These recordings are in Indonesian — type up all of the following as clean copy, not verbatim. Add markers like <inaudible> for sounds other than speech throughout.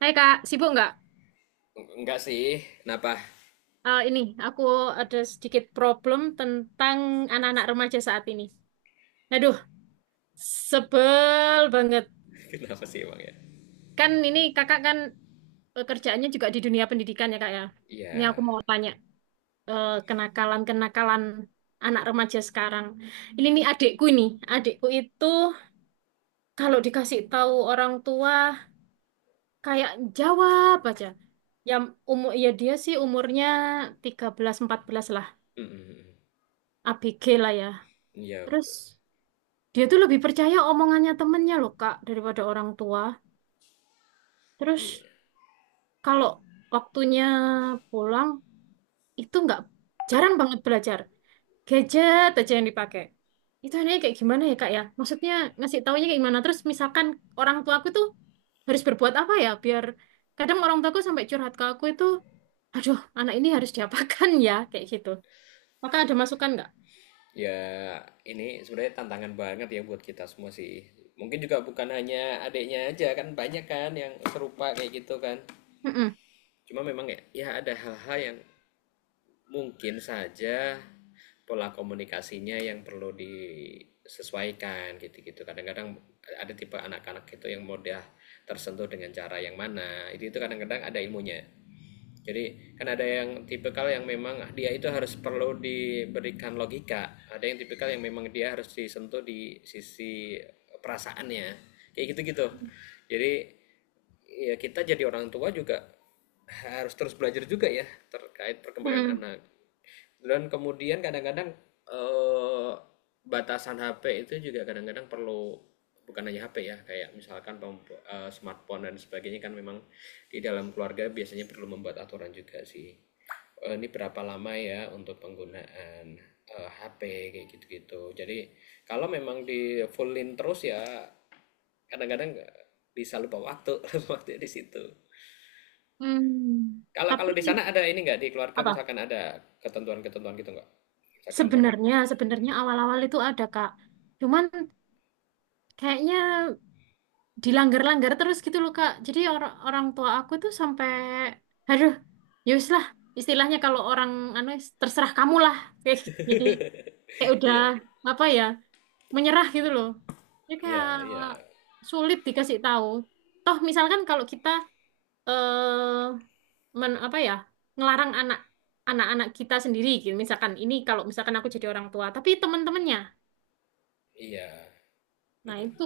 Hai Kak, sibuk nggak? Enggak sih. Kenapa? Eh, ini, aku ada sedikit problem tentang anak-anak remaja saat ini. Aduh, sebel banget. <laughs> Kenapa sih emang ya? Kan ini kakak kan kerjaannya juga di dunia pendidikan ya kak ya. Ini Iya. aku mau tanya, kenakalan-kenakalan anak remaja sekarang. Ini nih adikku ini, adikku itu kalau dikasih tahu orang tua kayak jawab aja. Yang umur ya dia sih umurnya 13-14 lah, Mm-mm. ABG lah ya. Iya, Terus betul. dia tuh lebih percaya omongannya temennya loh, Kak, daripada orang tua. Iya. Terus kalau waktunya pulang, itu nggak jarang banget belajar. Gadget aja yang dipakai. Itu anehnya kayak gimana ya, Kak ya? Maksudnya ngasih taunya kayak gimana? Terus misalkan orang tua aku tuh harus berbuat apa ya biar kadang orang tuaku sampai curhat ke aku itu, aduh, anak ini harus diapakan ya kayak gitu. Maka ada masukan nggak? Ya, ini sebenarnya tantangan banget ya buat kita semua sih. Mungkin juga bukan hanya adiknya aja kan banyak kan yang serupa kayak gitu kan. Mm-mm. Cuma memang ya ada hal-hal yang mungkin saja pola komunikasinya yang perlu disesuaikan gitu-gitu. Kadang-kadang ada tipe anak-anak itu yang mudah tersentuh dengan cara yang mana. Itu kadang-kadang ada ilmunya. Jadi kan ada yang tipikal yang memang dia itu harus perlu diberikan logika. Ada yang tipikal yang memang dia harus disentuh di sisi perasaannya. Kayak gitu-gitu. Jadi ya kita jadi orang tua juga harus terus belajar juga ya terkait perkembangan Mm-mm. anak. Dan kemudian kadang-kadang eh, batasan HP itu juga kadang-kadang perlu, bukan hanya HP ya, kayak misalkan smartphone dan sebagainya kan memang di dalam keluarga biasanya perlu membuat aturan juga sih. Ini berapa lama ya untuk penggunaan, HP kayak gitu-gitu. Jadi kalau memang di fullin terus ya kadang-kadang bisa lupa waktu, <laughs> lupa waktu di situ. Hmm. Kalau Tapi kalau di sana ada ini nggak, di keluarga apa? misalkan ada ketentuan-ketentuan gitu nggak? Misalkan pengguna. Sebenarnya, sebenarnya awal-awal itu ada, Kak. Cuman kayaknya dilanggar-langgar terus gitu loh, Kak. Jadi orang orang tua aku tuh sampai aduh, ya wis lah. Istilahnya kalau orang anu terserah kamu lah. <laughs> Kayak gitu. Jadi kayak <laughs> udah Iya, apa ya, menyerah gitu loh. Jadi iya kayak iya, sulit dikasih tahu. Toh misalkan kalau kita eh men, apa ya, ngelarang anak anak-anak kita sendiri gitu. Misalkan ini kalau misalkan aku jadi orang tua, tapi teman-temannya. iya. Nah, itu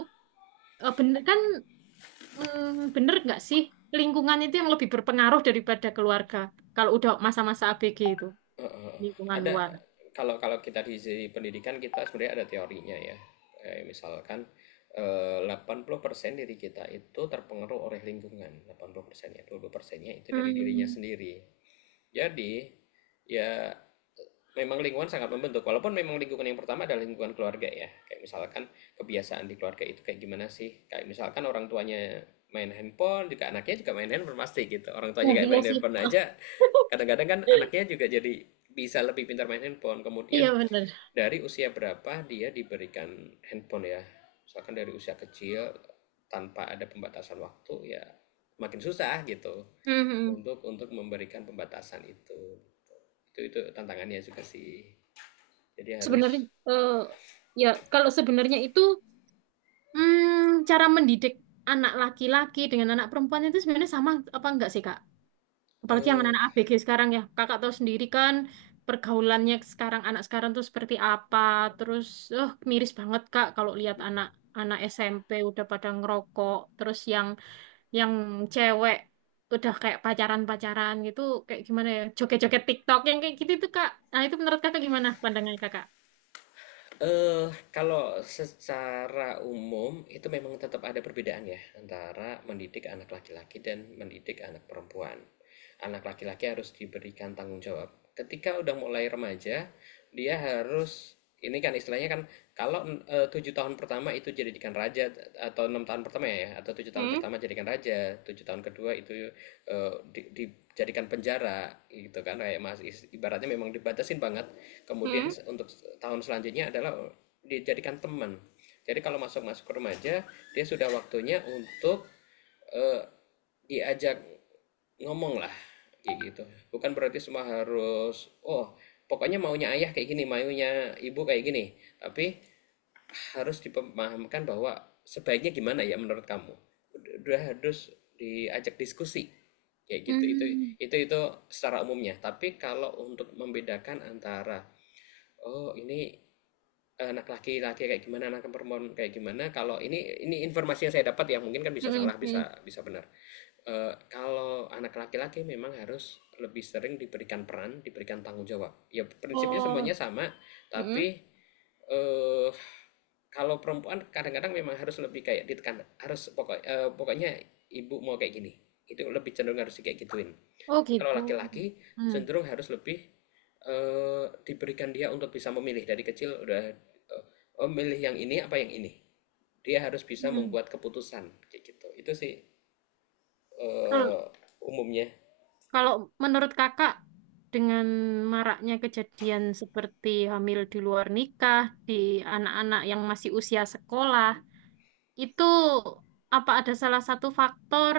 bener kan bener nggak sih lingkungan itu yang lebih berpengaruh daripada keluarga kalau udah masa-masa ABG itu Heeh. lingkungan Ada, luar. kalau kalau kita di sisi pendidikan kita sebenarnya ada teorinya ya. Kayak misalkan 80% diri kita itu terpengaruh oleh lingkungan. 80%-nya, 20%-nya itu dari dirinya Hmm. sendiri. Jadi ya memang lingkungan sangat membentuk, walaupun memang lingkungan yang pertama adalah lingkungan keluarga ya, kayak misalkan kebiasaan di keluarga itu kayak gimana sih, kayak misalkan orang tuanya main handphone juga, anaknya juga main handphone. Pasti gitu, orang tuanya Nah, kayak iya main sih. handphone aja, <laughs> kadang-kadang kan anaknya juga jadi bisa lebih pintar main handphone. Iya Kemudian bener. dari usia berapa dia diberikan handphone ya, misalkan dari usia kecil tanpa ada pembatasan waktu ya, makin susah gitu Mhm. untuk memberikan pembatasan itu gitu. Itu tantangannya juga sih, jadi Sebenarnya harus eh, ya kalau sebenarnya itu cara mendidik anak laki-laki dengan anak perempuan itu sebenarnya sama apa enggak sih Kak? Apalagi yang eh anak-anak ABG sekarang ya. Kakak tahu sendiri kan pergaulannya sekarang anak sekarang tuh seperti apa. Terus miris banget Kak kalau lihat anak-anak SMP udah pada ngerokok, terus yang cewek udah kayak pacaran-pacaran gitu kayak gimana ya? Joget-joget TikTok yang kayak gitu tuh Kak. Nah, itu menurut Kakak, gimana pandangan Kakak? eh, kalau secara umum itu memang tetap ada perbedaan ya antara mendidik anak laki-laki dan mendidik anak perempuan. Anak laki-laki harus diberikan tanggung jawab. Ketika udah mulai remaja, dia harus ini kan, istilahnya kan, kalau 7 tahun pertama itu jadikan raja, atau 6 tahun pertama ya, atau tujuh tahun Hmm, pertama jadikan raja, 7 tahun kedua itu dijadikan penjara gitu kan, kayak mas, ibaratnya memang dibatasin banget. Kemudian hmm, untuk tahun selanjutnya adalah dijadikan teman. Jadi kalau masuk masuk remaja, dia sudah waktunya untuk eh, diajak ngomong lah kayak gitu. Bukan berarti semua harus oh, pokoknya maunya ayah kayak gini, maunya ibu kayak gini, tapi harus dipahamkan bahwa sebaiknya gimana ya menurut kamu, udah harus diajak diskusi kayak gitu. itu Hmm. itu itu secara umumnya. Tapi kalau untuk membedakan antara, oh, ini anak laki-laki kayak gimana, anak perempuan kayak gimana. Kalau ini informasi yang saya dapat ya, mungkin kan bisa hmm, salah, hmm, hmm. bisa bisa benar. Kalau anak laki-laki memang harus lebih sering diberikan peran, diberikan tanggung jawab. Ya prinsipnya Oh, semuanya sama, hmm. tapi eh kalau perempuan kadang-kadang memang harus lebih kayak ditekan, harus pokoknya ibu mau kayak gini. Itu lebih cenderung harus kayak gituin. Oh Tapi kalau gitu. laki-laki Hmm. cenderung harus lebih diberikan dia untuk bisa memilih. Dari kecil udah eh, oh, milih yang ini apa yang ini, dia harus bisa Hmm. membuat keputusan kayak gitu itu sih eh, umumnya. Kalau menurut kakak, dengan maraknya kejadian seperti hamil di luar nikah, di anak-anak yang masih usia sekolah, itu apa ada salah satu faktor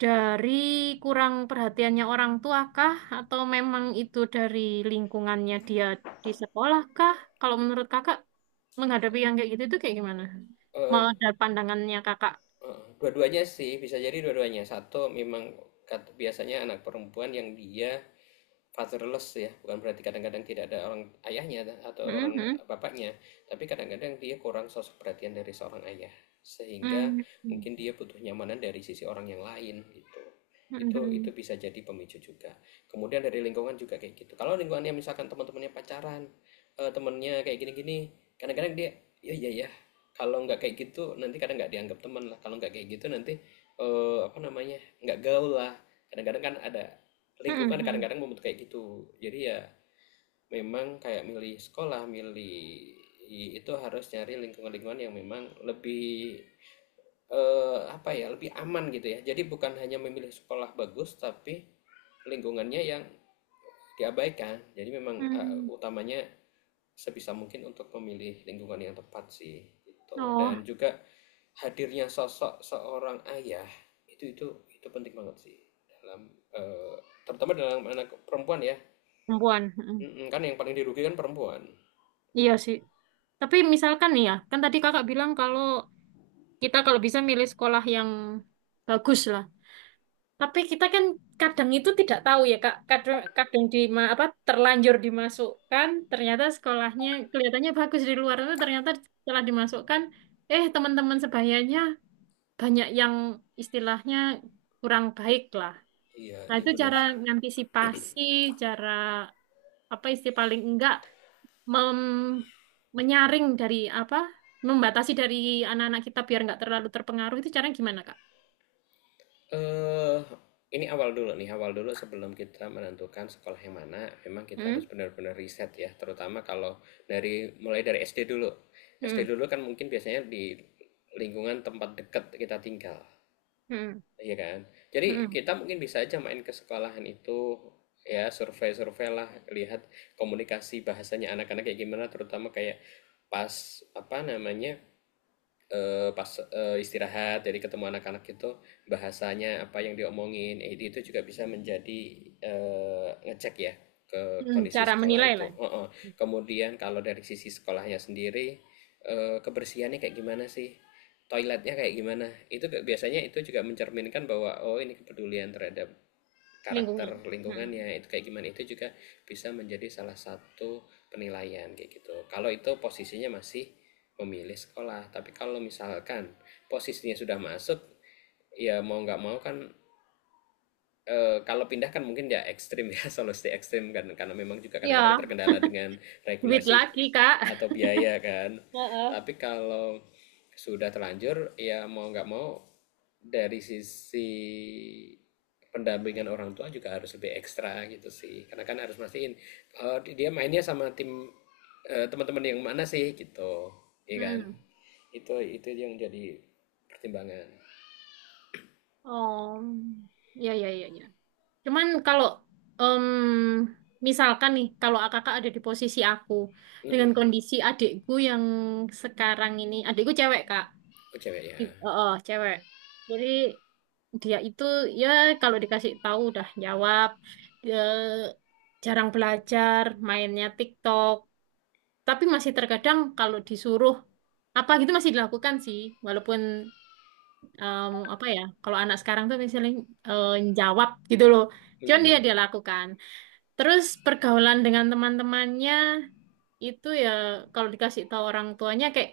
dari kurang perhatiannya orang tua kah? Atau memang itu dari lingkungannya dia di sekolah kah? Kalau menurut kakak, menghadapi yang kayak gitu itu kayak gimana? Eh, Mau ada pandangannya kakak? Dua-duanya sih, bisa jadi dua-duanya. Satu memang biasanya anak perempuan yang dia fatherless ya, bukan berarti kadang-kadang tidak ada orang ayahnya atau orang Mhm. bapaknya, tapi kadang-kadang dia kurang sosok perhatian dari seorang ayah, sehingga Mhm. mungkin dia butuh nyamanan dari sisi orang yang lain gitu. Itu Mhm. bisa jadi pemicu juga. Kemudian dari lingkungan juga kayak gitu. Kalau lingkungannya misalkan teman-temannya pacaran, temennya kayak gini-gini, kadang-kadang dia ya ya ya. Kalau nggak kayak gitu nanti kadang nggak dianggap teman lah. Kalau nggak kayak gitu nanti apa namanya, nggak gaul lah. Kadang-kadang kan ada Mhm. lingkungan Mhm. kadang-kadang membentuk kayak gitu. Jadi ya memang kayak milih sekolah, milih itu harus nyari lingkungan-lingkungan yang memang lebih apa ya, lebih aman gitu ya. Jadi bukan hanya memilih sekolah bagus, tapi lingkungannya yang diabaikan. Jadi memang Mhm. utamanya sebisa mungkin untuk memilih lingkungan yang tepat sih gitu. Oh. Dan juga hadirnya sosok seorang ayah itu itu itu penting banget sih dalam eh, terutama dalam anak perempuan ya. Perempuan. Mm. Mhm, kan yang paling dirugikan perempuan. Iya sih. Tapi misalkan nih ya, kan tadi kakak bilang kalau kita kalau bisa milih sekolah yang bagus lah. Tapi kita kan kadang itu tidak tahu ya kak. Kadang, kadang di apa terlanjur dimasukkan, ternyata sekolahnya kelihatannya bagus di luar, tapi ternyata setelah dimasukkan, eh teman-teman sebayanya banyak yang istilahnya kurang baik lah. Iya, Nah iya itu benar cara sih. ngantisipasi, cara apa istilah paling enggak mem- menyaring dari apa membatasi dari anak-anak kita biar nggak terlalu terpengaruh itu caranya gimana Kak? Eh, ini awal dulu nih, awal dulu sebelum kita menentukan sekolah yang mana, memang kita harus Hmm? benar-benar riset ya, terutama kalau dari, mulai dari SD dulu. SD Hmm. dulu kan mungkin biasanya di lingkungan tempat dekat kita tinggal, Hmm. iya kan? Jadi Hmm. kita mungkin bisa aja main ke sekolahan itu, ya survei-survei lah, lihat komunikasi bahasanya anak-anak kayak gimana, terutama kayak pas apa namanya, pas, istirahat, jadi ketemu anak-anak itu bahasanya apa yang diomongin, itu juga bisa menjadi, ngecek ya ke Hmm. kondisi Cara sekolah menilai itu, lah heeh. Kemudian kalau dari sisi sekolahnya sendiri, kebersihannya kayak gimana sih, toiletnya kayak gimana, itu biasanya itu juga mencerminkan bahwa, oh, ini kepedulian terhadap lingkungan. karakter Hmm. lingkungannya itu kayak gimana, itu juga bisa menjadi salah satu penilaian kayak gitu. Kalau itu posisinya masih memilih sekolah, tapi kalau misalkan posisinya sudah masuk, ya mau nggak mau kan. Kalau pindah kan mungkin ya ekstrim ya, <laughs> solo stay ekstrim kan, karena memang juga kadang-kadang Ya, terkendala dengan duit regulasi lagi Kak. atau biaya kan. <laughs> Heeh. Tapi kalau sudah terlanjur ya mau nggak mau dari sisi pendampingan orang tua juga harus lebih ekstra gitu sih, karena kan harus mastiin dia mainnya sama tim teman-teman yang mana sih gitu, iya kan. Hmm. Itu yang jadi pertimbangan. Oh, ya ya ya ya. Cuman kalau em, misalkan nih, kalau kakak ada di posisi aku dengan Mm-mm. kondisi adikku yang sekarang ini, adikku cewek Kak. Oh, cewek ya. Oh cewek. Jadi dia itu ya kalau dikasih tahu udah jawab. Dia jarang belajar mainnya TikTok tapi masih terkadang kalau disuruh apa gitu masih dilakukan sih walaupun apa ya kalau anak sekarang tuh misalnya eh, jawab gitu loh cuman dia Mm-mm. dia lakukan terus pergaulan dengan teman-temannya itu ya kalau dikasih tahu orang tuanya kayak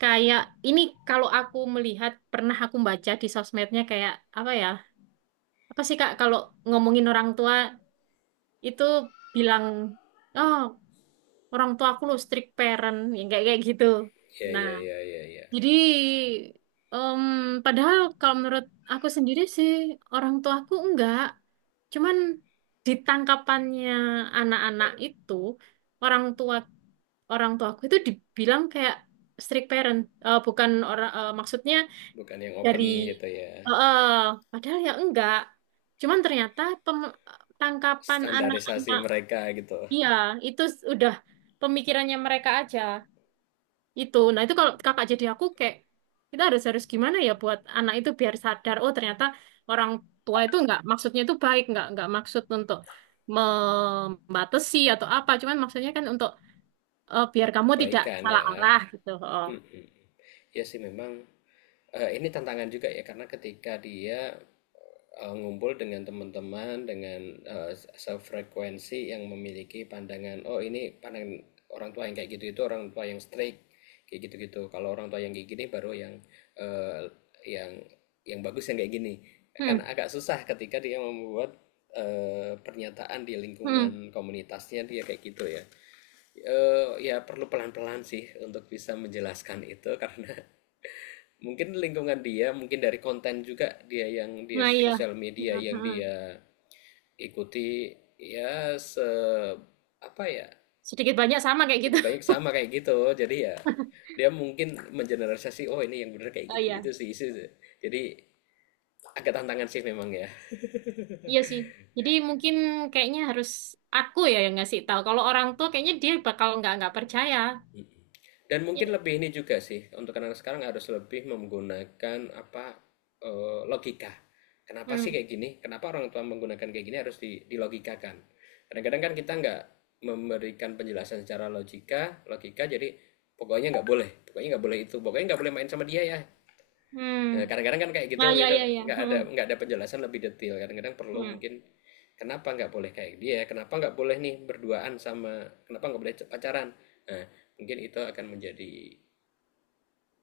kayak ini kalau aku melihat pernah aku baca di sosmednya kayak apa ya apa sih Kak kalau ngomongin orang tua itu bilang oh orang tua aku lo strict parent yang kayak kayak gitu. Iya, Nah, iya, iya, iya, iya. jadi em, padahal kalau menurut aku sendiri sih orang tuaku enggak, cuman di tangkapannya anak-anak itu orang tua orang tuaku itu dibilang kayak strict parent. Bukan orang maksudnya Bukan yang dari open gitu ya. eh, padahal ya enggak cuman ternyata tangkapan Standarisasi anak-anak mereka gitu. iya itu udah pemikirannya mereka aja itu nah itu kalau kakak jadi aku kayak kita harus harus gimana ya buat anak itu biar sadar oh ternyata orang tua itu enggak maksudnya itu baik enggak maksud untuk membatasi atau apa cuman maksudnya kan untuk biar kamu tidak Kebaikan salah ya. arah gitu. Oh Mhm. Ya sih memang ini tantangan juga ya, karena ketika dia ngumpul dengan teman-teman dengan sefrekuensi yang memiliki pandangan oh, ini pandangan orang tua yang kayak gitu, itu orang tua yang strict kayak gitu-gitu. Kalau orang tua yang kayak gini baru yang eh, yang yang bagus, yang kayak gini. Kan hmm, agak susah ketika dia membuat pernyataan di hmm. lingkungan komunitasnya dia kayak gitu ya. Ya perlu pelan-pelan sih untuk bisa menjelaskan itu, karena <laughs> mungkin lingkungan dia, mungkin dari konten juga dia, yang dia Nah iya. sosial Hmm, media yang hmm. dia ikuti ya, apa ya, Sedikit banyak sama kayak gitu. sedikit banyak sama kayak gitu. Jadi ya dia mungkin mengeneralisasi, "Oh, ini yang bener kayak <laughs> Oh gitu." iya. Itu sih, itu sih. Jadi agak tantangan sih memang ya. Iya sih. Jadi mungkin kayaknya harus aku ya yang ngasih tahu. Kalau orang tua kayaknya dia bakal nggak percaya. Dan mungkin Iya. lebih ini juga sih, untuk anak-anak sekarang harus lebih menggunakan apa, logika. Kenapa sih Hmm. kayak gini? Kenapa orang tua menggunakan kayak gini, harus dilogikakan. Kadang-kadang kan kita nggak memberikan penjelasan secara logika, logika jadi pokoknya nggak boleh itu, pokoknya nggak boleh main sama dia ya. Hmm. Nah, kadang-kadang kan kayak gitu Ah ya gitu, ya ya. nggak ada Hmm. nggak ada penjelasan lebih detail. Kadang-kadang perlu Hmm. mungkin, kenapa nggak boleh kayak dia, kenapa nggak boleh nih berduaan sama, kenapa nggak boleh pacaran. Nah, mungkin itu akan menjadi,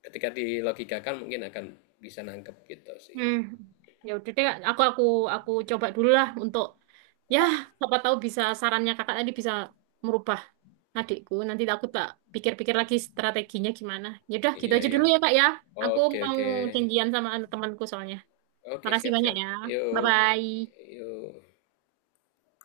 ketika dilogikakan mungkin akan bisa nangkep gitu sih. Hmm. Ya udah deh, Kak. Aku aku coba dulu lah untuk ya siapa tahu bisa sarannya kakak tadi bisa merubah adikku. Nanti aku tak pikir-pikir lagi strateginya gimana. Ya udah gitu Iya aja ya. dulu ya Kak ya. Aku Oke mau oke. janjian sama anu temanku soalnya. Oke, Makasih siap banyak siap. ya. Bye Yuk. bye. Yuk.